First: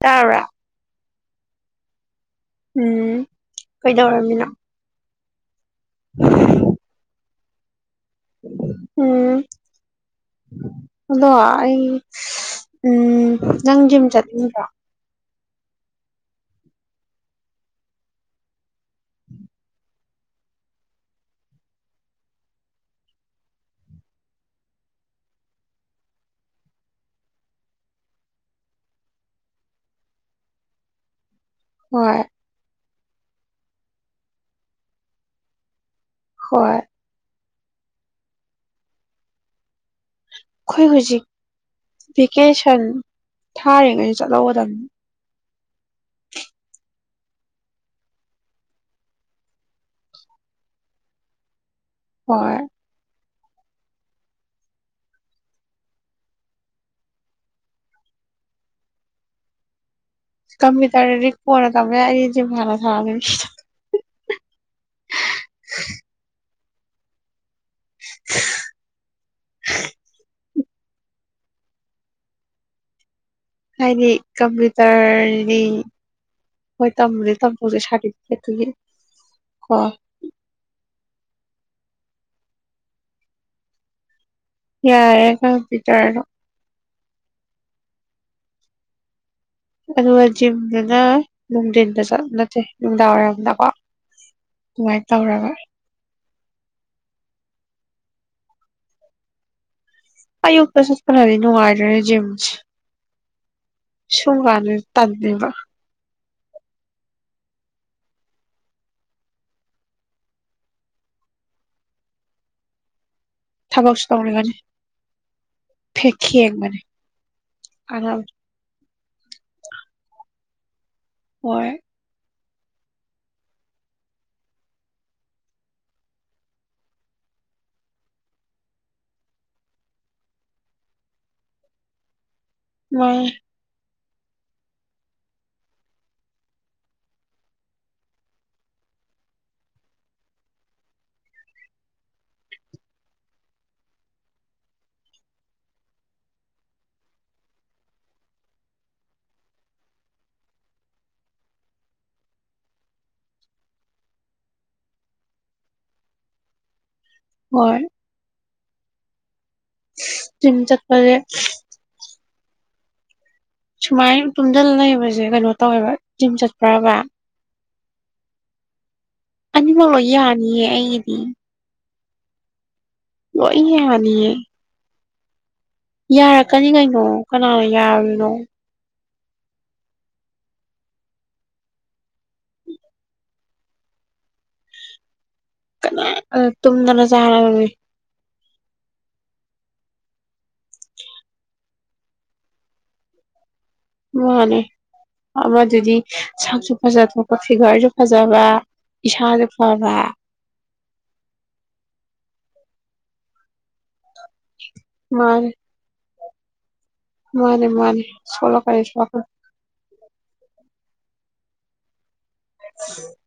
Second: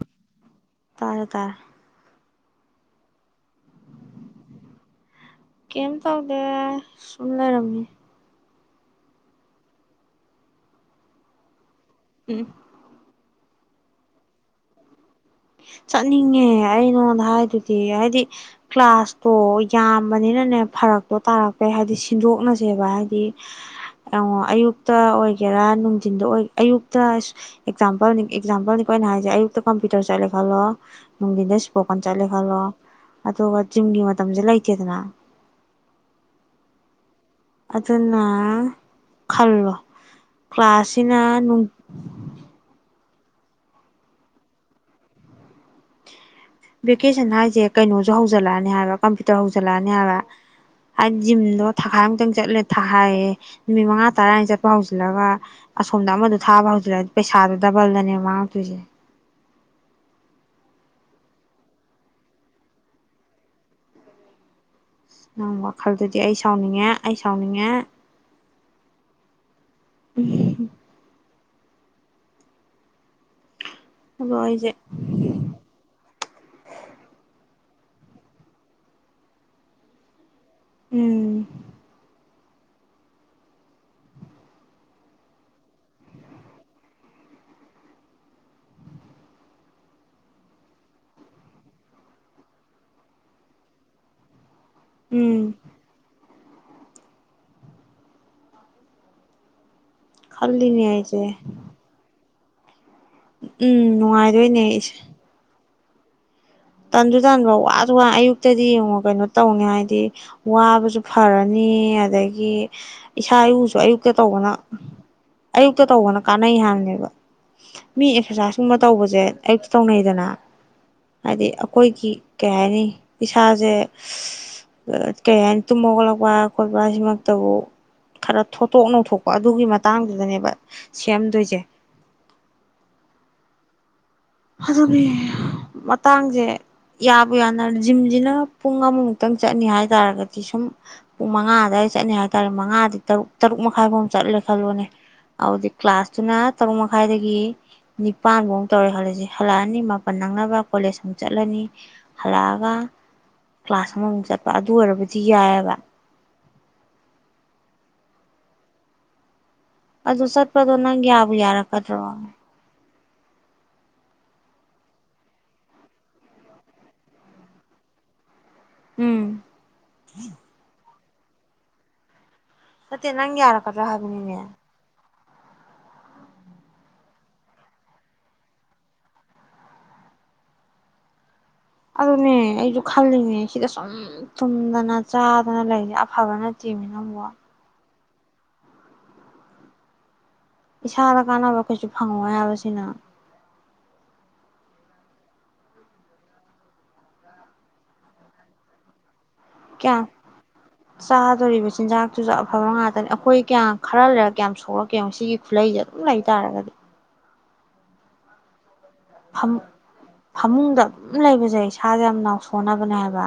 ꯇꯥꯕ꯭ꯔꯥ ꯇꯥꯔꯦ ꯇꯥꯔꯦ ꯎꯝ ꯀꯩꯗꯧꯔꯝꯃꯤꯅꯣ ꯀꯩꯝ ꯇꯧꯗꯦ ꯑꯗꯨꯝ ꯂꯩꯔꯝꯃꯤꯅꯦ ꯎꯝ ꯑꯗꯣ ꯑꯩ ꯎꯝ ꯎꯝ ꯅꯪ ꯖꯤꯝ ꯆꯠꯅꯤꯡꯗ꯭ꯔꯣ ꯆꯠꯅꯤꯡꯉꯦ ꯑꯩ ꯅꯉꯣꯟꯗ ꯍꯥꯏꯗꯨꯗꯤ ꯍꯥꯏꯗꯤ ꯀ꯭ꯂꯥꯁꯇꯣ ꯌꯥꯝꯕꯅꯤꯅꯅꯦ ꯐꯔꯛꯇꯣ ꯇꯥꯔꯛꯄꯩ ꯍꯥꯏꯕꯗꯤ ꯁꯤꯟꯗꯣꯛꯅꯁꯦꯕ ꯍꯥꯏꯗꯤ ꯑꯌꯨꯛꯇ ꯑꯣꯏꯒꯦꯔꯥ ꯅꯨꯡꯊꯤꯟꯗ ꯑꯌꯨꯛꯇ ꯑꯦꯛꯖꯥꯝꯄꯜꯅꯤ ꯑꯦꯛꯖꯥꯝꯄꯜꯅꯤꯀꯩꯅ ꯍꯥꯏꯁꯦ ꯑꯌꯨꯛꯇ ꯀꯝꯄ꯭ꯌꯨꯇꯔ ꯆꯠꯂꯦ ꯈꯂꯣ ꯅꯨꯡꯗꯤꯜꯗ ꯏꯁꯄꯣꯀꯟ ꯍꯣꯏ ꯆꯠꯂꯦ ꯈꯂꯣ ꯑꯗꯨꯒ ꯖꯤꯝꯒꯤ ꯃꯇꯝꯁꯦ ꯂꯩꯇꯦꯗꯅ ꯍꯣꯏ ꯑꯗꯨꯅ ꯈꯜꯂꯣ ꯈꯣꯢ ꯀ꯭ꯂꯥꯁꯁꯤꯅ ꯍꯧꯖꯤꯛ ꯚꯦꯀꯦꯁꯟ ꯊꯥꯔꯤꯉꯩꯗ ꯆꯠꯍꯧꯒꯗꯕꯅꯤ [inaudible] ꯚꯦꯀꯦꯁꯟ ꯍꯥꯏꯁꯦ ꯀꯩꯅꯣꯁꯨ ꯍꯧꯖꯜꯂꯛꯑꯅꯤ ꯍꯥꯏꯕ ꯀꯝꯄ꯭ꯌꯨꯇꯔ ꯍꯧꯖꯜꯂꯛꯑꯅꯤ ꯍꯥꯏꯕ ꯍꯥꯏꯗꯤ ꯖꯤꯝꯗꯣ ꯊꯥ ꯑꯃꯇꯪ ꯍꯣꯏ ꯆꯠꯂꯦ ꯊꯈꯥꯏꯌꯦ ꯅꯨꯃꯤꯠ ꯃꯉꯥ ꯇꯔꯥꯅꯤ ꯆꯠꯄ ꯍꯧꯖꯤꯜꯂꯒ ꯑꯁꯣꯝꯗ ꯑꯃꯗ ꯊꯥꯕ ꯍꯧꯖꯤꯜꯂ ꯄꯩꯁꯥꯗꯨ ꯗꯕꯜꯗꯅꯦꯕ ꯃꯥꯡꯉꯛ ꯇꯣꯏꯁꯦ ꯀꯝꯄꯨꯇ꯭ꯔ ꯗꯤ ꯀꯣꯟꯅ ꯇꯝꯕ ꯌꯥꯏ ꯑꯩꯗꯤ ꯖꯤꯡ ꯍꯥꯟꯅ ꯁꯟꯅꯅꯤ ꯅꯪ ꯋꯥꯈꯜꯗꯨꯗꯤ ꯑꯩꯁ ꯁꯥꯎꯅꯤꯡꯉꯦ ꯑꯩ ꯁꯥꯎꯅꯤꯡꯉꯦ [inaudible] ꯍꯥꯏꯗꯤ ꯑꯗꯣ ꯑꯩꯁꯦ ꯀꯝꯄ꯭ꯌꯨꯇꯔꯗꯤ ꯍꯣꯏ ꯇꯝꯕꯨꯗꯤ ꯇꯝ ꯍꯧꯖꯤꯛ ꯁꯥꯗꯤꯕꯤꯖꯦꯠ ꯇꯨꯒꯤ ꯀꯣ ꯎꯝ ꯌꯥꯔꯦ ꯅꯪ ꯄꯤꯛꯆꯔ ꯗꯣ ꯑꯗꯨꯒ ꯖꯤꯝꯗꯨꯅ ꯅꯨꯡꯊꯤꯟꯗ ꯆꯠꯂ ꯅꯠꯇꯦ ꯅꯨꯡꯗꯥꯡꯋꯥꯏꯔꯝꯗꯀꯣ ꯑꯗꯨꯃꯥꯏꯅ ꯎꯝ ꯇꯧꯔꯒ ꯈꯜꯂꯤꯅꯦ ꯑꯌꯨꯛꯇ ꯑꯩꯁꯦ ꯆꯠꯄꯕꯨꯗꯤ ꯅꯨꯡꯉꯥꯏꯗꯣꯏꯅꯦ ꯖꯤꯝ [inaudible] ꯎꯝ ꯅꯨꯡꯉꯥꯏꯗꯣꯏꯅꯦ ꯑꯩꯁꯦ ꯇꯜꯂꯦꯕ ꯇꯟꯁꯨ ꯇꯟꯥꯟꯕ ꯋꯥꯁꯨ ꯋꯥ ꯑꯌꯨꯛꯇꯗꯤ ꯌꯦꯡꯉꯣ ꯀꯩꯅꯣ ꯇꯧꯅꯤ ꯍꯥꯏꯗꯤ ꯋꯥꯕꯁꯨ ꯐꯔꯅꯤ ꯑꯗꯒꯤ ꯏꯁꯥ ꯏꯎꯁꯨ ꯊꯕꯛꯁꯨ ꯑꯌꯨꯛꯇ ꯇꯧꯕꯅ ꯇꯧꯅꯤꯡꯉꯅꯤ ꯑꯌꯨꯛꯇ ꯐꯦꯛ ꯇꯧꯕꯅ ꯀꯥꯟꯅꯩ ꯈꯦꯡꯕꯅꯦ ꯍꯥꯏꯕꯅꯦꯕ ꯃꯤ ꯀꯥꯟꯅꯕ ꯑꯦꯛꯁꯔꯁꯥꯏꯁꯀꯨꯝꯕ ꯇꯧꯕꯁꯦ ꯑꯌꯨꯛꯇ ꯇꯧꯅꯩꯗꯅ ꯍꯥꯏꯗꯤ ꯍꯣꯏ ꯑꯩꯈꯣꯏꯒꯤ ꯀꯩ ꯍꯥꯏꯅꯤ ꯏꯁꯥꯁꯦ ꯀꯩ ꯍꯥꯏꯅꯤ ꯇꯨꯝꯃ ꯈꯒꯠꯂꯛꯄ ꯈꯣꯠꯄ ꯁꯤꯃꯛꯇꯕꯨ ꯈꯔ ꯊꯣꯠꯇꯣꯛ ꯅꯧꯊꯣꯛꯄ ꯑꯗꯨꯒꯤ ꯃꯇꯥꯡꯗꯨꯗꯅꯦꯕ ꯁꯦꯝꯗꯣꯏꯁꯦ ꯍꯣꯏ ꯑꯗꯨꯅꯦ ꯃꯇꯥꯡꯁꯦ ꯌꯥꯕꯨ ꯌꯥꯅ ꯖꯤꯝꯁꯤꯅ ꯄꯨꯡ ꯑꯃꯃꯨꯛꯇꯪ ꯆꯠꯅꯤ ꯍꯥꯏ ꯇꯥꯔꯒꯗꯤ ꯁꯨꯝ ꯄꯨꯡ ꯃꯉꯥ ꯑꯗꯨꯋꯥꯏꯗ ꯆꯠꯅꯤ ꯍꯥꯏꯇꯥꯥꯔꯦ ꯃꯉꯥꯗꯤ ꯇꯔꯨꯛ ꯇꯔꯨꯛ ꯃꯈꯥꯏꯐꯧ ꯆꯠꯂꯦ ꯈꯜꯂꯣꯅꯦ ꯑꯗꯨꯗꯤ ꯀ꯭ꯂꯥꯁꯇꯨꯅ ꯇꯔꯨꯛ ꯃꯈꯥꯏꯗꯒꯤ ꯅꯤꯄꯥꯟ ꯐꯧ ꯇꯧꯔꯦ ꯈꯜꯂꯁꯦ ꯍꯜꯂꯛꯑꯅꯤ ꯃꯥꯄꯜ ꯅꯪꯅꯕ ꯀꯣꯂꯦꯖ ꯑꯃꯨꯛ ꯆꯠꯂꯅꯤ ꯍꯜꯂꯛꯑꯒ ꯀ꯭ꯂꯥꯁ ꯑꯃꯃꯨꯛ ꯆꯠꯄ ꯑꯗꯨ ꯑꯣꯏꯔꯕꯨꯗꯤ ꯌꯥꯏꯑꯕ ꯍꯣꯏ ꯑꯗꯣ ꯖꯤꯝ ꯆꯠꯄꯗꯣ ꯅꯪ ꯆꯠꯄꯁꯦ ꯌꯥꯕꯨ ꯌꯥꯔꯛꯀꯗꯔꯣ ꯁꯨꯃꯥꯏꯅ ꯇꯨꯝꯗꯜ ꯂꯩꯕꯁꯦ ꯀꯩꯅꯣ ꯇꯧꯋꯦꯕ ꯖꯤꯝ ꯆꯠꯄ꯭ꯔꯕ ꯎꯝ ꯑꯅꯤꯃꯛ ꯂꯣꯏ ꯌꯥꯅꯤꯌꯦ ꯑꯩ ꯎꯝ ꯅꯠꯇꯦ ꯅꯪ ꯌꯥꯔꯛꯀꯗ꯭ꯔ ꯌꯥꯅꯤꯌꯦ ꯍꯥꯏꯕꯅꯤꯅꯦ ꯌꯥꯔꯛꯀꯅꯤ ꯀꯩꯅꯣ ꯀꯅꯥꯅ ꯌꯥꯔꯣꯏꯗꯣꯏꯅꯣ ꯑꯗꯨ ꯅꯦ ꯑꯩꯁꯨ ꯈꯜꯂꯤꯅꯦ ꯁꯤꯗ ꯁꯨ ꯇꯨꯝꯗꯅ ꯆꯥꯗꯅ ꯂꯩꯔꯤ ꯀꯅꯥ ꯑꯐꯕꯅꯠꯇꯦ ꯇꯨꯝꯗꯅ ꯃꯤꯅꯪꯕꯣ ꯆꯥꯔꯕꯅꯤ ꯏꯁꯥꯗ ꯀꯥꯟꯅꯕ ꯀꯩꯁꯨ ꯐꯪꯉꯣꯏ ꯍꯥꯏꯕꯁꯤꯅ ꯃꯥꯅꯦ ꯑꯃꯗꯨꯗꯤ ꯁꯛꯁꯨ ꯐꯖꯊꯣꯛꯄ ꯐꯤꯒꯔꯁꯨ ꯐꯖꯕ ꯏꯁꯥꯁꯨ ꯐꯕ ꯀꯌꯥ ꯆꯥꯗꯣꯔꯤꯕ ꯆꯤꯟꯖꯥꯛꯇꯨꯁꯨ ꯑꯐꯥꯃ ꯉꯥꯛꯇꯅꯤ ꯑꯩꯈꯣꯏ ꯀꯌꯥ ꯈꯔ ꯂꯩꯔꯛ ꯀꯌꯥꯝ ꯌꯥꯝ ꯁꯣꯛꯂꯛꯀꯦ ꯌꯦꯡꯑꯣ ꯁꯤꯒꯤ ꯈꯨꯠꯂꯩꯁꯦ ꯑꯗꯨꯝ ꯂꯩ ꯇꯔꯒꯗꯤ ꯃꯅꯦ ꯃꯅꯦ ꯁꯣ [unintelligible] ꯐꯃꯨꯡꯗ ꯑꯗꯨꯝ ꯂꯩꯕꯁꯦ ꯏꯁꯥꯁꯦ ꯌꯥꯝ ꯅꯥꯎ ꯁꯣꯟꯅꯕꯅꯦ ꯍꯥꯏꯕ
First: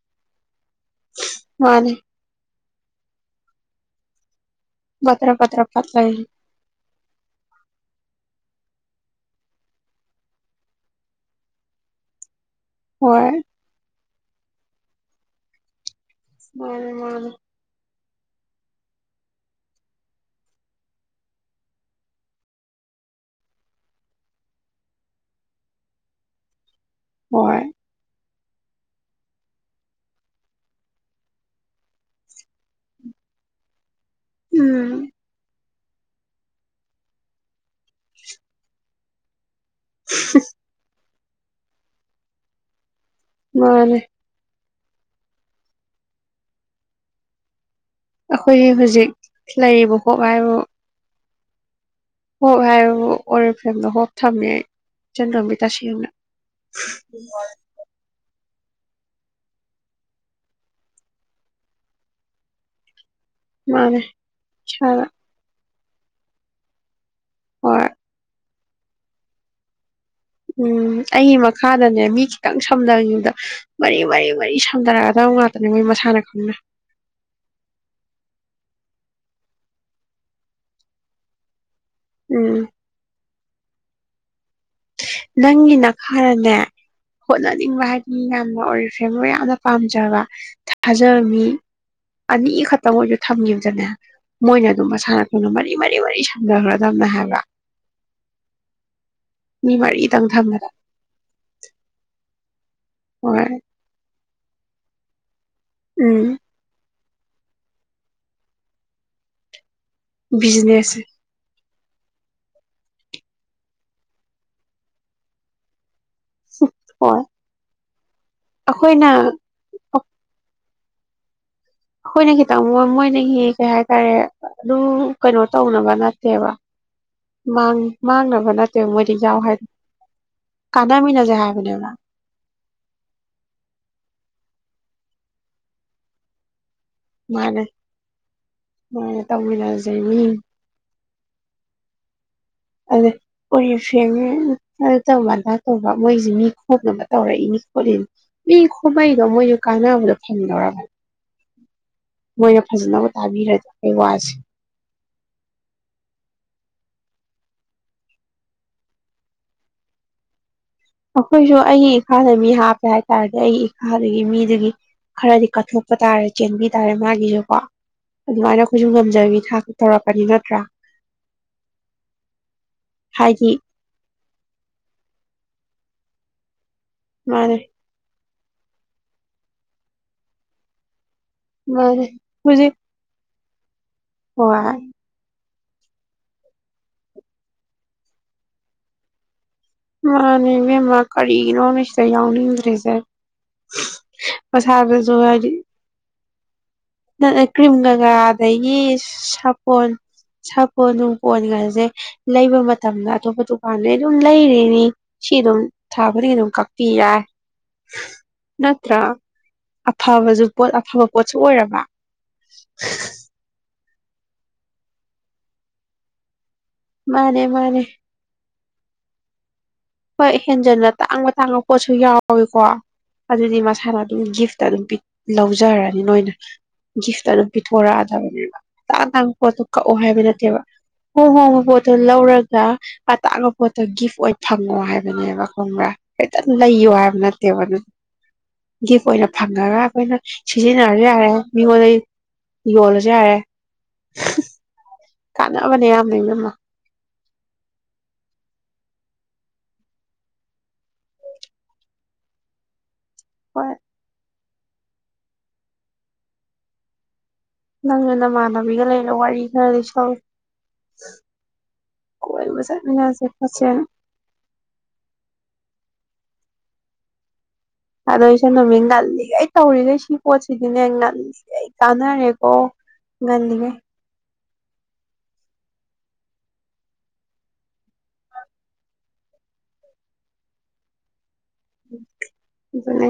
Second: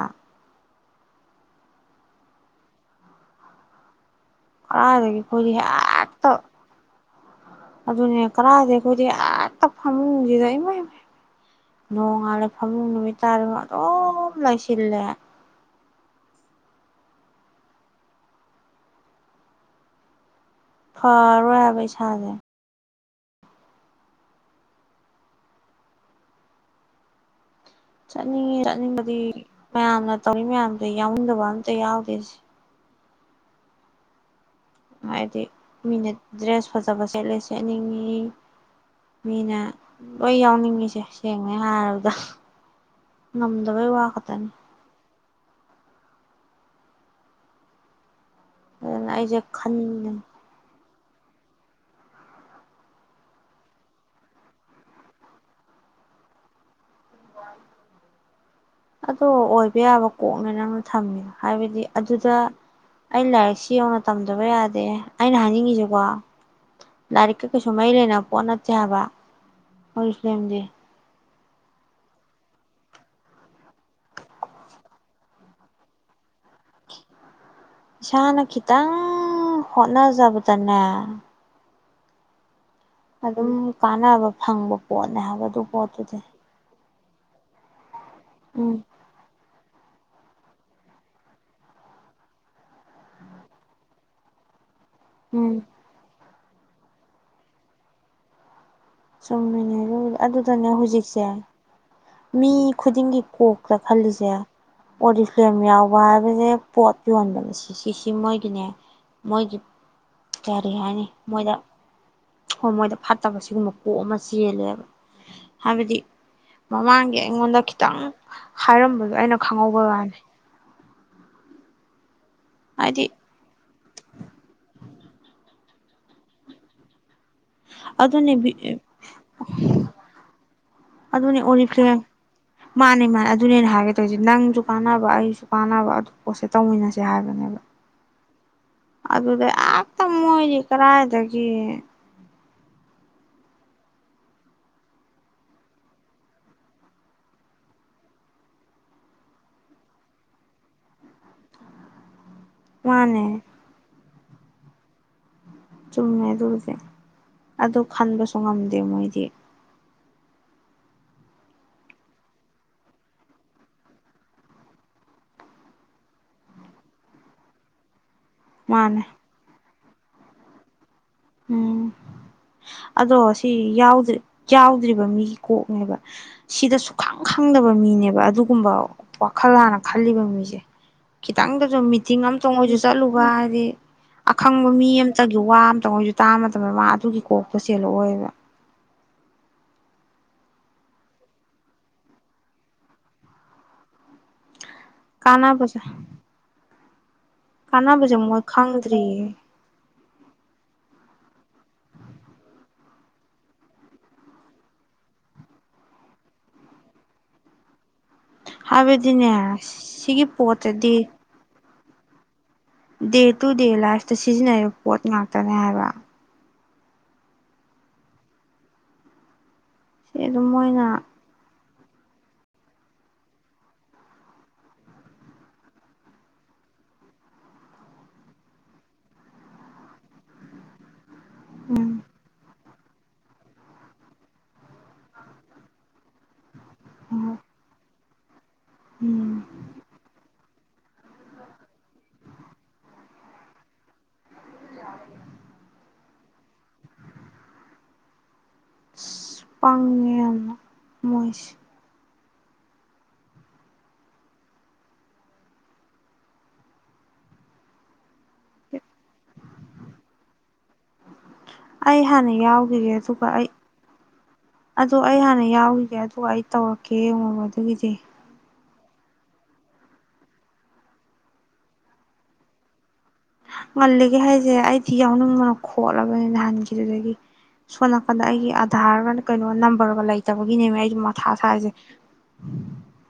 ꯃꯥꯅꯦ ꯀꯗꯥꯏꯒꯤ ꯕꯇ꯭ꯔ ꯈꯣꯏꯗꯤ ꯕꯇ꯭ꯔ ꯄꯠ ꯂꯩ ꯍꯦꯠꯇ ꯑꯗꯨꯅꯦ ꯀꯗꯥꯏꯗꯩ ꯑꯩꯈꯣꯏꯗꯤ ꯍꯦꯛꯇ ꯐꯝꯃꯨꯁꯤꯗ ꯏꯃꯃꯩ ꯅꯣꯡꯉꯥꯜꯂꯦ ꯐꯃꯨꯡ ꯅꯨꯃꯤꯠ ꯍꯣꯏ ꯇꯥꯔꯕ ꯑꯗꯨꯝ ꯂꯥꯏꯁꯤꯜꯂꯦ ꯃꯅꯦꯃꯅꯦ ꯐꯔꯔꯣꯏ ꯍꯥꯕ꯭ꯔꯣ ꯏꯁꯥꯁꯦ ꯍꯣꯏ ꯆꯠꯅꯤꯡꯉꯦ ꯆꯠꯅꯤꯡꯕꯗꯤ ꯃꯌꯥꯝꯅ ꯇꯧꯔꯤ ꯃꯌꯥꯝꯗ ꯌꯥꯎꯅꯤꯡꯗꯕ ꯑꯝꯇ ꯌꯥꯎꯗꯦ ꯁꯦ ꯎꯝ ꯍꯥꯏꯕꯗꯤ ꯃꯤꯅ ꯗ꯭ꯔꯦꯁ ꯐꯖꯕ ꯁꯦꯠꯂꯦ ꯁꯦꯠꯅꯤꯡꯉꯤ ꯃꯤꯅ ꯂꯣꯏ ꯌꯥꯎꯅꯤꯡꯉꯤꯁꯦ ꯌꯦꯡꯅꯦ ꯍꯥꯏꯔꯕꯗ ꯉꯝꯗꯕꯩ ꯃꯥꯅꯦ ꯋꯥꯈꯛꯇꯅꯤ ꯑꯩꯈꯣꯏꯒꯤ ꯍꯧꯖꯤꯛ ꯑꯗꯨꯅ ꯑꯩꯁꯦ ꯂꯩꯔꯤꯕ ꯈꯟꯕꯅꯤ ꯍꯣꯞ ꯍꯥꯏꯕꯨ ꯍꯣꯞ ꯍꯥꯏꯕꯕꯨ ꯑꯣꯔꯤꯐꯦꯝꯗ ꯍꯣꯞ ꯊꯝꯃꯦ ꯑꯩ ꯏꯆꯟꯇꯣꯝꯕꯤ ꯇꯁꯦꯡꯅ ꯑꯗꯣ ꯑꯣꯏꯕ ꯌꯥꯕ ꯀꯣꯛꯅꯦ ꯅꯪꯅ ꯊꯝꯃꯦ ꯍꯥꯏꯕꯗꯤ ꯑꯗꯨꯗ ꯑꯩ ꯂꯥꯏꯔꯤꯛ ꯁꯤ ꯌꯧꯅ ꯃꯥꯅꯦ ꯇꯝꯗꯕ ꯌꯥꯗꯦ ꯏꯁꯥꯗ ꯑꯩꯅ ꯍꯥꯏꯅꯤꯡꯉꯤꯁꯤ ꯋꯥ ꯂꯥꯏꯔꯤꯛꯀ ꯀꯩꯁꯨ ꯍꯣꯏ ꯃꯔꯤ ꯂꯩꯅꯕ ꯄꯣꯠ ꯅꯠ ꯌꯥꯕ ꯑꯣꯔꯤꯐ꯭ꯔꯦꯝꯗꯤ ꯎꯝ ꯑꯩꯒꯤ ꯃꯈꯥꯗꯅꯦ ꯃꯤ ꯈꯤꯇꯪ ꯁꯝꯗꯈꯤꯕꯗ ꯃꯔꯤ ꯃꯔꯤ ꯃꯔꯤ ꯁꯝꯊꯔꯛꯑꯒꯗꯧꯕ ꯉꯥꯛꯇꯅꯦ ꯃꯣꯏ ꯃꯁꯥꯅ ꯈꯪꯅꯥ ꯏꯁꯥꯅ ꯈꯤꯇꯪ ꯍꯣꯠꯅꯖꯕꯗꯅꯦ ꯎꯝ ꯑꯗꯨꯝ ꯀꯥꯟꯅꯕ ꯐꯪꯕ ꯄꯣꯠꯅꯦ ꯍꯥꯏꯕ ꯑꯗꯨ ꯅꯪꯒꯤ ꯄꯣꯠꯇꯨꯗꯩ ꯅꯈꯥꯗꯅꯦ ꯍꯣꯠꯅꯅꯤꯡꯕ ꯍꯥꯢ ꯃꯤ ꯌꯥꯝ ꯑꯣꯔꯤꯐꯦꯝ ꯃꯋꯥꯝ ꯄꯥꯝꯖꯕ ꯊꯥꯖꯕ ꯃꯤ ꯑꯅꯤꯈꯛꯇꯪ ꯑꯣꯏꯁꯨ ꯊꯝꯒꯤꯕꯗꯅꯦ ꯃꯣꯏꯅ ꯃꯁꯥꯅ ꯈꯪꯅ ꯎꯝ ꯃꯔꯤ ꯃꯔꯤ ꯃꯔꯤ ꯖꯒꯔ ꯗꯝꯝꯦ ꯍꯥꯏꯕ ꯁꯨꯝ ꯃꯤ ꯂꯩꯅꯦ ꯃꯔꯤꯗꯪ ꯑꯗꯨꯗꯅꯦ ꯊꯝꯕꯗ ꯍꯧꯖꯤꯛꯁꯦ ꯃꯤ ꯈꯨꯗꯤꯡꯒꯤ ꯍꯣꯏ ꯀꯣꯛꯇ ꯈꯜꯂꯤꯁꯦ ꯑꯣꯔꯤ ꯐ꯭ꯂꯦꯝ ꯌꯥꯎꯕ ꯎꯝ ꯍꯥꯏꯕꯁꯦ ꯄꯣꯠ ꯌꯣꯟꯕ ꯁꯤ ꯁꯤꯁꯤ ꯃꯣꯏꯒꯤꯅꯦ ꯃꯣꯏꯒꯤ ꯀꯔꯤ ꯕꯤꯖꯤꯅꯦꯁꯁꯦ ꯍꯥꯏꯅꯤ ꯃꯣꯏꯗ ꯍꯣꯏ ꯃꯣꯏꯗ ꯐꯠꯇꯕ ꯁꯤꯒꯨꯝꯕ ꯀꯣꯛ ꯑꯃ ꯆꯦꯜꯂꯦꯕ ꯍꯥꯏꯕꯗꯤ ꯃꯃꯥꯡꯒꯤ ꯍꯣꯏ ꯑꯩꯉꯣꯟꯗ ꯈꯤꯇꯪ ꯑꯩꯈꯣꯏꯅ ꯍꯥꯏꯔꯝꯕꯗꯣ ꯑꯩꯅ ꯈꯪꯍꯧꯕꯩ ꯋꯥꯅꯤ ꯑꯩꯈꯣꯏꯅ ꯈꯤꯇꯪ ꯃꯣ ꯍꯥꯏꯗꯤ ꯃꯣꯏꯅꯒꯤ ꯀꯩ ꯍꯥꯏꯇꯥꯔꯦ ꯑꯗꯨ ꯀꯩꯅꯣ ꯇꯧꯅꯕ ꯅꯠꯇꯦꯕ ꯑꯗꯨꯅꯦ ꯃꯥꯡꯅꯕ ꯅꯠꯇꯦꯕ ꯃꯣꯏꯗꯤ ꯌꯥꯎ ꯍꯥꯏꯗꯣ ꯀꯥꯟꯅꯃꯤꯟꯅꯁꯦ ꯑꯗꯨꯅꯦ ꯍꯥꯏꯕꯅꯦꯕ ꯑꯣꯔꯤꯐ꯭ꯂꯦꯝ ꯑꯗꯨꯗꯤ ꯅꯪꯁꯨ ꯀꯥꯟꯅꯕ ꯑꯩꯁꯨ ꯀꯥꯟꯅꯕ ꯑꯗꯨ ꯄꯣꯠꯁꯦ ꯇꯧꯃꯤꯟꯅꯁꯦ ꯍꯥꯏꯕꯅꯦꯕ ꯃꯥꯅꯦ ꯃꯥꯅꯦ ꯑꯗꯨꯗ ꯇꯧꯃꯤꯟꯅꯁꯦ ꯑꯦꯛꯇ ꯃꯤ ꯃꯣꯏꯗꯤ ꯀꯔꯥꯏꯗꯒꯤ ꯌꯦ ꯑꯣꯔꯤꯐ꯭ꯂꯦꯝꯁꯦ ꯑꯗꯨ ꯇꯧꯕ ꯑꯗꯥ ꯇꯧꯕ ꯃꯣꯏꯁꯦ ꯃꯤ ꯈꯣꯝꯅꯕ ꯇꯧꯔꯛꯏꯅꯤ ꯈꯣꯠꯂꯤꯅꯤ ꯃꯤ ꯈꯣꯃꯛꯏꯗꯣ ꯃꯣꯏꯁꯨ ꯀꯥꯟꯅꯕꯗꯣ ꯐꯪꯅꯕꯅꯤ ꯃꯣꯏꯅ ꯐꯖꯅꯕꯨ ꯃꯥꯅꯦ ꯇꯥꯕꯤꯔꯗꯤ ꯑꯩ ꯋꯥꯁꯦ ꯆꯨꯝꯃꯦ ꯑꯗꯨꯁꯨ ꯑꯗꯨ ꯈꯟꯕꯁꯨ ꯉꯝꯗꯦ ꯃꯣꯏꯗꯤ ꯑꯩꯈꯣꯏꯁꯨ ꯑꯩꯒꯤ ꯏꯈꯥꯗ ꯃꯤ ꯍꯥꯞꯄꯦ ꯍꯥꯏꯇꯥꯔꯗꯤ ꯑꯩꯒꯤ ꯏꯈꯥꯗꯒꯤ ꯃꯤꯗꯨꯒꯤ ꯈꯔꯗꯤ ꯀꯠꯊꯣꯛꯄ ꯇꯥꯔꯦ ꯆꯦꯟꯕꯤ ꯇꯥꯔꯦ ꯃꯥꯒꯤꯁꯨꯀꯣ ꯑꯗꯨꯃꯥꯏꯅ ꯑꯩꯈꯣꯏꯁꯨ ꯃꯥꯅꯦ ꯉꯝꯖꯕꯤ ꯊꯥꯛ ꯇꯧꯔꯛꯄꯅꯤ ꯅꯠꯇ꯭ꯔꯥ ꯎꯝ ꯑꯗꯣ ꯍꯥꯏꯗꯤ ꯁꯤ ꯌꯥꯗ ꯌꯥꯎꯗ꯭ꯔꯤꯕ ꯃꯤꯒꯤ ꯀꯣꯛꯅꯦꯕ ꯁꯤꯗꯁꯨ ꯄꯥꯛ ꯃꯥꯅꯦ ꯈꯪꯗꯕ ꯃꯤꯅꯦꯕ ꯑꯗꯨ ꯒꯨꯝꯕ ꯋꯥꯈꯜ ꯍꯥꯟꯅ ꯈꯜꯂꯤꯕ ꯃꯤꯁꯦ ꯈꯤꯇꯪꯗꯁꯨ ꯃꯥꯅꯦ ꯃꯤꯇꯤꯡ ꯑꯝꯇꯪ ꯍꯧꯖꯤꯛ ꯑꯣꯏꯁꯨ ꯆꯠꯂꯨꯕ ꯍꯥꯏ [inaudible] ꯑꯈꯪꯕ ꯍꯣꯏ ꯃꯤ ꯑꯃꯇ ꯋꯥ ꯑꯝꯇꯪ ꯑꯣꯢꯁꯨ ꯇꯥꯕ ꯃꯇꯝꯗ ꯃꯥ ꯑꯗꯨꯒꯤ ꯀꯣꯛꯇꯣ ꯆꯦꯜꯂꯛ ꯑꯣꯏꯕ ꯃꯥꯅꯦ ꯏꯕꯦꯝꯃꯥ ꯀꯔꯤꯅꯣꯃꯤ ꯁꯤꯗ ꯌꯥꯎꯅꯤꯡꯗ꯭ꯔꯤꯁꯦ ꯄꯩꯁꯥꯗꯁꯨ ꯍꯥꯏꯗꯤ ꯀꯥꯟꯅꯕꯁꯦ ꯅꯅ ꯀ꯭ꯔꯤꯝꯒꯪꯒꯥ ꯀꯥꯟꯅꯕꯁꯦ ꯃꯣꯏ ꯑꯗꯒꯤ ꯈꯪꯗ꯭ꯔꯤꯌꯦ ꯁꯥꯄꯣꯟ ꯁꯥꯄꯣꯟꯅꯨꯡ ꯄꯣꯟꯉꯁꯦ ꯂꯩꯕ ꯃꯇꯝꯗ ꯑꯇꯣꯞꯄ ꯗꯨꯀꯥꯟꯗꯩ ꯑꯗꯨꯝ ꯂꯩꯔꯤꯅꯤ ꯁꯤ ꯑꯗꯨꯝ ꯊꯥ ꯈꯨꯗꯤꯡꯒꯤ ꯑꯗꯨꯝ ꯀꯛꯄꯤ ꯌꯥꯏ ꯅꯠꯇ꯭ꯔꯥ ꯍꯥꯏꯕꯗꯤꯅꯦ ꯁꯤꯒꯤ ꯑꯐꯕꯁꯨ ꯄꯣꯠ ꯄꯣꯠꯇꯗꯤ ꯑꯐꯕ ꯄꯣꯠꯁꯨ ꯑꯣꯏꯔꯕ ꯗꯦ ꯇꯨ ꯗꯦ ꯂ ꯑ ꯁꯤꯖꯤꯟꯅꯔꯤꯕ ꯄꯣꯠ ꯉꯥꯛꯇꯅꯦ ꯍꯥꯏꯕ ꯃꯥꯅꯦ ꯃꯥꯅꯦ ꯁꯤ ꯍꯣꯏ ꯑꯗꯨꯝ ꯃꯣꯏꯅ ꯍꯦꯟꯖꯟꯅ ꯇꯥꯡꯉ ꯇꯥꯡꯉ ꯄꯣꯠꯁꯨ ꯌꯥꯎꯏꯀꯣ ꯑꯗꯨꯗꯤ ꯃꯁꯥꯅ ꯑꯗꯨꯝ ꯒꯤꯐꯇ ꯑꯗꯨꯝ ꯄꯤ ꯂꯧꯖꯔꯅꯤ ꯅꯣꯏꯅ ꯒꯤꯐꯇ ꯑꯗꯨꯝ ꯄꯤꯊꯣꯔꯛꯑꯗꯕꯅꯤꯅꯇꯪ ꯇꯪꯕ ꯄꯣꯠꯇꯣ ꯀꯛꯑꯣ ꯍꯥꯏꯕ ꯅꯠꯇꯦꯕ ꯍꯣꯏ ꯍꯣ ꯍꯣꯏ ꯄꯣꯠꯇꯣ ꯎꯝ ꯂꯧꯔꯒ ꯂꯧꯔꯒ ꯑꯇꯥꯡꯖ ꯄꯣꯠꯇ ꯒꯤꯐ ꯑꯣꯏ ꯐꯪꯉꯣ ꯍꯥꯏꯕꯅꯦꯕ ꯈꯪꯕ꯭ꯔꯥ ꯍꯥꯏꯇ ꯂꯩꯌꯣ ꯍꯥꯏꯕ ꯎꯝ ꯅꯠꯇꯦꯕ [unintelligible] ꯒꯤꯐ ꯑꯣꯏꯅ ꯐꯪꯉꯒ ꯑꯩꯈꯣꯏꯅ ꯁꯤꯖꯤꯟꯅ ꯌꯥꯔꯦ ꯃꯤꯉꯣꯟꯗꯩ ꯌꯣꯜꯂꯁꯨ ꯌꯥꯔꯦ ꯀꯥꯟꯅꯕꯅꯦ ꯌꯥꯝꯅ ꯏꯕꯦꯝꯃ ꯄꯥꯡꯉ ꯌꯥꯝꯅ ꯃꯣꯏꯁ ꯍꯣꯏ ꯅꯪꯅ ꯃꯥꯅꯕꯤꯒ ꯂꯩ ꯑꯩ ꯍꯥꯟꯅ ꯀꯣꯏꯕ ꯌꯥꯎꯈꯤꯒꯦ ꯆꯠꯃꯤꯟꯅꯁꯦ ꯑꯗꯨꯒ ꯑꯩ ꯈꯣꯠꯁꯦꯅ ꯑꯗꯨ ꯑꯩ ꯍꯥꯟꯅ ꯌꯥꯎꯈꯤꯒꯦ ꯑꯗꯨꯒ ꯑꯩ ꯇꯧꯔꯛꯀꯦ ꯌꯦꯡꯉꯣ ꯑꯗꯁ ꯏꯆꯟꯇꯣꯝꯕꯤ ꯉꯜꯂꯤꯉꯩ ꯇꯧꯔꯤꯈꯩ ꯁꯤ ꯄꯣꯠꯁꯤꯗꯤꯅꯦ ꯉꯜꯂꯤꯉꯩ ꯀꯥꯟꯅꯔꯦꯀꯣ ꯉꯜꯂꯤꯉꯩ ꯉꯜꯂꯤꯒꯩ ꯍꯥꯏ ꯏꯁꯦ ꯑꯩꯗꯤ ꯌꯥꯎꯅꯤꯡꯕꯅ ꯈꯣꯠꯂꯕꯅꯤ ꯅꯍꯥꯟꯒꯤꯗꯨꯗꯒꯤ ꯁꯣꯝ ꯅꯥꯀꯟꯗ ꯑꯩꯒꯤ ꯑꯙꯥꯔꯒ ꯀꯩꯅꯣ ꯅꯝꯕꯔꯒ ꯂꯩꯇꯕꯒꯤꯅꯦꯕ ꯑꯩꯁ ꯃꯊꯥ ꯆꯥꯏꯁꯦ ꯑꯗꯨꯅꯦ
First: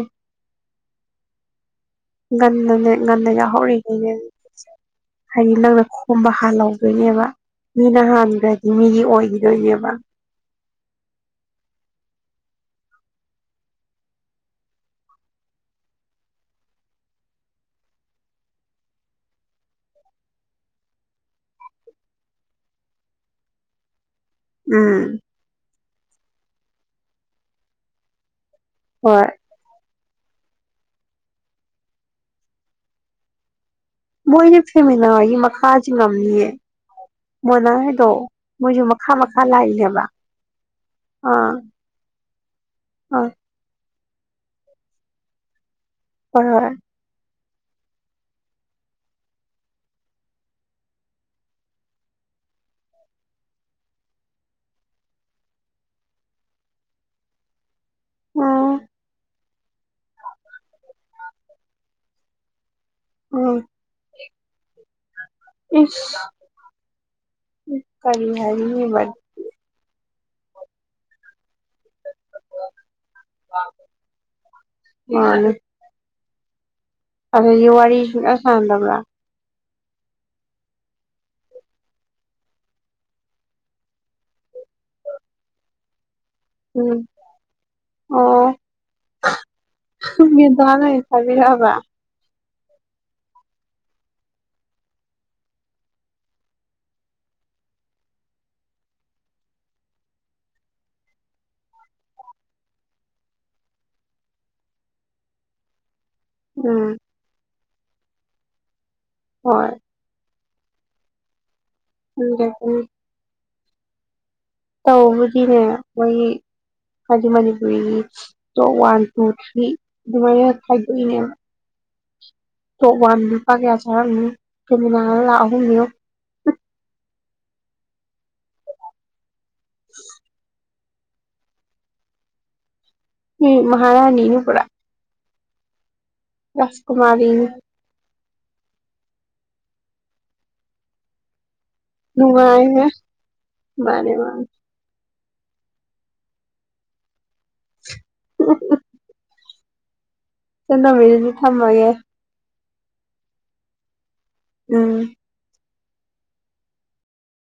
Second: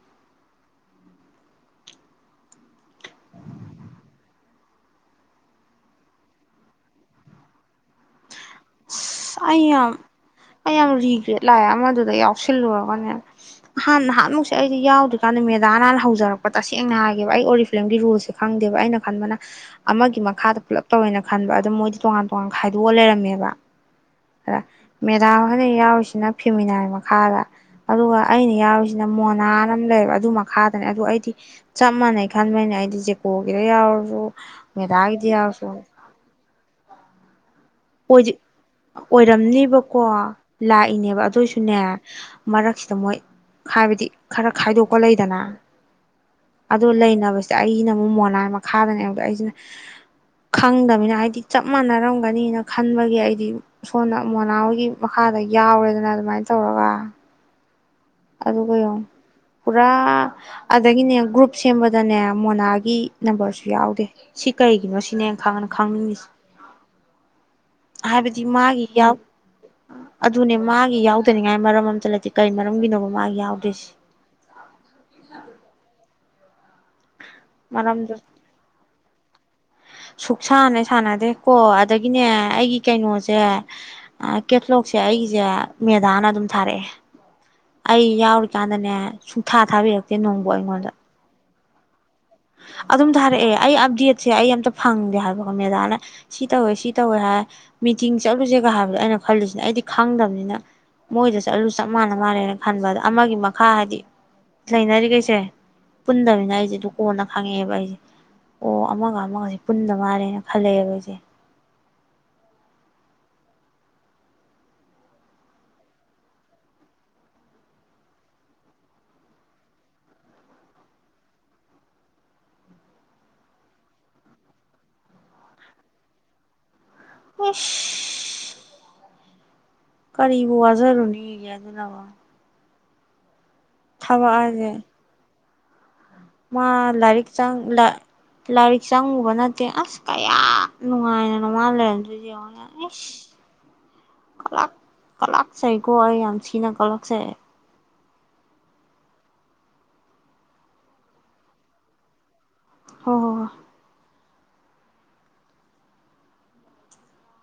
ꯉꯟꯅꯅꯦ ꯉꯟꯅ ꯌꯥꯎꯍꯧꯔꯤꯈꯩꯅꯦ ꯍꯌꯦꯗꯤ ꯅꯪꯅ ꯈꯣꯝꯕ ꯍꯜꯍꯧꯗꯣꯏꯅꯦꯕ ꯃꯤꯅ ꯍꯥꯟꯗ꯭ꯔꯗꯤ ꯃꯤꯒꯤ ꯑꯁ ꯑꯩ ꯑꯣꯏꯈꯤꯗꯣꯏꯑꯕ ꯌꯥꯝ ꯑꯩ ꯌꯥꯝ ꯔꯤꯒ꯭ꯔꯦꯠ ꯂꯥꯛꯑꯦ ꯑꯃꯗꯨꯗ ꯌꯥꯎꯁꯤꯜꯂꯨꯔꯒꯅꯦ ꯅꯍꯥꯟ ꯅꯍꯥꯟꯃꯨꯛꯁꯦ ꯑꯩꯗꯤ ꯌꯥꯎꯗ꯭ꯔꯤꯀꯥꯟꯗ ꯃꯦꯗꯥꯅꯥꯟ ꯍꯧꯖꯔꯛꯄ ꯇꯁꯦꯡꯅ ꯍꯥꯏꯒꯦꯕ ꯑꯩ ꯑꯣꯔꯤ ꯐꯤꯂꯝꯒꯤ ꯔꯨꯜꯁꯦ ꯈꯪꯗꯦꯕ ꯑꯩꯅ ꯈꯟꯕꯅ ꯑꯃꯒꯤ ꯃꯈꯥꯗ ꯄꯨꯂꯞ ꯇꯧꯋꯦꯅ ꯈꯟꯕ ꯑꯗꯨꯣ ꯃꯣꯏꯗꯤ ꯇꯣꯉꯥꯟ ꯇꯣꯉꯥꯟ ꯈꯥꯏꯗꯣꯛꯑ ꯂꯩꯔꯝꯃꯦꯕ ꯎꯝ ꯃꯦꯗꯥ ꯍꯣꯏꯅ ꯌꯎꯔꯤꯁ ꯁꯤꯅ ꯐꯤꯃꯤꯅꯥꯏ ꯃꯈꯥꯗ ꯑꯗꯨꯒ ꯑꯩꯅꯤ ꯍꯧꯁꯤ ꯅ ꯍꯣꯏ ꯃꯣꯅꯥꯅ ꯑꯃ ꯂꯩꯕ ꯑꯗꯨ ꯃꯈꯥꯗꯅꯦ ꯑꯗꯨ ꯑꯩꯗꯤ ꯆꯞ ꯃꯥꯟꯅꯩ ꯈꯟꯕꯩꯅꯦ ꯑꯩꯗꯤ ꯖꯦꯀꯣꯒꯤ ꯃꯣꯏꯅ ꯐꯤꯃꯤꯅꯥ ꯍꯣꯏꯒꯤ ꯃꯈꯥ ꯆꯤꯡ ꯉꯝꯅꯤꯌꯦ ꯃꯣꯅꯥ ꯍꯣꯏꯗꯣ ꯗꯤ ꯃꯣꯏꯁꯨ ꯃꯈꯥ ꯃꯈꯥ ꯑꯣꯏꯔꯝꯅꯦꯕꯀꯣ ꯂꯥꯛꯏꯅꯦꯕ ꯂꯥꯛꯏꯅꯦꯕ ꯑꯥ ꯑꯗꯨꯑꯣꯏꯁꯨꯅꯦ ꯃꯔꯛꯁꯤꯗ ꯃꯣꯏ ꯑꯥ ꯍꯥꯏꯕꯗꯤ ꯈꯔ ꯈꯥꯏꯗꯣꯛꯄ ꯂꯩꯗꯅ ꯍꯣꯏ ꯍꯣꯏ ꯑꯗꯨ ꯂꯩꯅꯕꯁꯦ ꯑꯩꯅ ꯑꯃꯨꯛ ꯃꯣꯅꯥ ꯃꯈꯥꯗꯅꯦꯕ ꯑꯩꯖꯤꯅ ꯈꯪꯗꯝꯅꯤꯅ ꯍꯥꯏꯗꯤ ꯆꯞ ꯃꯥꯟꯅꯔꯝꯒꯅꯤꯅ ꯈꯟꯕꯒꯤ ꯑꯩꯗꯤ ꯁꯣꯝꯅ ꯃꯣꯅꯥ ꯍꯣꯏꯒꯤ ꯃꯈꯥꯗ ꯌꯥꯎꯔꯦꯗꯅ ꯑꯗꯨꯃꯥꯏꯅ ꯇꯧꯔꯒ ꯑꯗꯨꯒ ꯎꯝ ꯌꯦꯡꯎ ꯄꯨꯔꯥ ꯑꯗꯒꯤꯅꯦ ꯒ꯭ꯔꯨꯞ ꯁꯦꯝꯕꯗꯅꯦ ꯃꯣꯅꯥ ꯒꯤ ꯎꯝ ꯅꯝꯕꯔꯁꯨ ꯌꯥꯎꯗꯦ ꯁꯤ ꯀꯔꯤꯒꯤꯅꯣ ꯁꯤꯅꯦ ꯈꯪ ꯏꯁ ꯈꯪꯅꯤꯡꯉꯤꯖꯦ ꯀꯔꯤ ꯍꯥꯏꯕꯗꯤ ꯃꯥꯒꯤ ꯍꯥꯏꯅꯤꯡꯉꯤꯕ ꯌꯥꯎ ꯑꯗꯨꯅꯦ ꯃꯥꯒꯤ ꯌꯥꯎꯗꯅꯤꯉꯥꯏ ꯃꯔꯝ ꯑꯃꯝꯇ ꯂꯩꯇꯦ ꯀꯩ ꯃꯔꯝꯒꯤꯅꯣ ꯃꯥ ꯍꯥꯎꯗꯤꯁ ꯑꯗꯨꯗꯒꯤ ꯋꯥꯔꯤ ꯁꯨꯛꯁꯥꯟ ꯁꯥꯟꯗꯕ꯭ꯔꯥ ꯁꯨꯛꯁꯥꯟ ꯍꯦꯛ ꯁꯥꯟꯅꯗꯦꯀꯣ ꯑꯗꯒꯤꯅꯦ ꯑꯩꯒꯤ ꯀꯩꯅꯣꯖꯦ ꯀꯦꯠꯂꯣꯛꯁꯦ ꯑꯩꯒꯤꯖꯦ ꯃꯦꯗꯥꯅ ꯑꯗꯨꯝ ꯊꯥꯔꯛꯑꯦ ꯎꯝ ꯑꯩ ꯑꯣ ꯌꯥꯎꯔꯤꯀꯥꯟꯗꯅꯦ ꯁꯨꯡꯊꯥ ꯊꯥꯕꯤꯔꯛꯇꯦ ꯅꯣꯡꯕꯨ ꯑꯩꯉꯣꯟꯗ ꯌꯥꯕ ꯑꯗꯨꯝ ꯊꯥꯔꯛꯑꯦ ꯑꯩ ꯑꯞꯗꯦꯠꯁꯦ ꯑꯩ ꯑꯝꯇ ꯐꯪꯗꯦ ꯍꯥꯏꯕꯀꯣ ꯃꯦꯗꯥꯅ ꯁꯤ ꯇꯧꯋꯦ ꯁꯤ ꯇꯧꯋꯦ ꯍꯥꯏ ꯃꯤꯇꯤꯡ ꯆꯠꯂꯨꯁꯦꯒ ꯍꯥꯏꯕꯗꯣ ꯑꯩꯅ ꯈꯜꯂꯤꯁꯤ ꯑꯩꯗꯤ ꯈꯪꯗꯕꯅꯤꯅ ꯃꯣꯏꯗ ꯆꯠꯂꯨ ꯆꯞ ꯃꯥꯟꯅ ꯃꯥꯜꯂꯦꯅ ꯈꯟꯕ ꯑꯗ ꯑꯃꯒꯤ ꯃꯈꯥ ꯍꯥꯏꯕꯗꯤ ꯂꯩꯅꯔꯤꯒꯩꯖꯦ ꯄꯨꯟꯗꯕꯤꯅ ꯑꯩꯖꯦ ꯎꯝ ꯗꯨꯝ ꯍꯪꯉꯦꯕ ꯑꯩꯖꯦ ꯑꯣ ꯑꯣ ꯑꯃꯒ ꯑꯃꯒꯁꯤ ꯍꯣꯏ ꯄꯨꯟꯗ ꯃꯥꯜꯂꯦꯅ ꯍꯜꯂꯛꯑꯦꯕ ꯑꯩꯁꯦ [unintelligible] ꯇꯕꯨꯗꯤꯅꯦ ꯃꯣꯏꯒꯤ ꯍꯥꯏꯗꯤ ꯃꯅꯤꯄꯨꯔꯤꯒꯤ ꯇꯣꯞ ꯋꯥꯟ ꯇꯨ ꯊ꯭ꯔꯤ ꯑꯗꯨꯃꯥꯏꯅ ꯈꯥꯏꯗꯣꯛꯏꯅꯦꯕ ꯇꯣꯞ ꯋꯥꯟ ꯂꯨꯄꯥ ꯀꯌꯥ ꯆꯥꯔꯝꯅꯤ ꯄꯔꯦꯃꯤꯟꯅ ꯂꯥꯛ ꯑꯍꯨꯝꯅꯦ ꯌꯦꯡꯉꯣ ꯍꯨꯏꯁꯁ ꯀꯔꯤꯕꯨꯋꯥꯖꯔꯨꯅꯤꯒꯦ ꯑꯗꯨꯅꯃꯨꯛ ꯎꯝ ꯃꯍꯥꯔꯥꯅꯤꯅꯤ ꯄꯨꯔꯥ ꯃꯥ ꯂꯔꯤꯛ ꯔꯥꯁꯀꯨꯃꯥꯔꯤꯅꯤ ꯆꯪ ꯂ ꯂꯥꯏꯔꯤꯛ ꯆꯪꯉꯨꯕ ꯅꯠꯇꯦ ꯑꯁ ꯀꯌꯥ ꯅꯨꯡꯉꯥꯏꯅ ꯅꯨꯡꯉꯥꯏꯍꯦ ꯃꯥꯅꯦ ꯃꯥꯅꯦ ꯀꯂꯥꯛꯆꯩꯀꯣ ꯑꯩ ꯌꯥꯝ ꯊꯤꯅ ꯀꯂꯛꯆꯩ [unintelligible] ꯆꯟꯇꯣꯝꯕꯤ ꯗꯨꯗꯤ ꯊꯝꯃꯒꯦ ꯍꯣ ꯍꯣ ꯍꯣ ꯎꯝ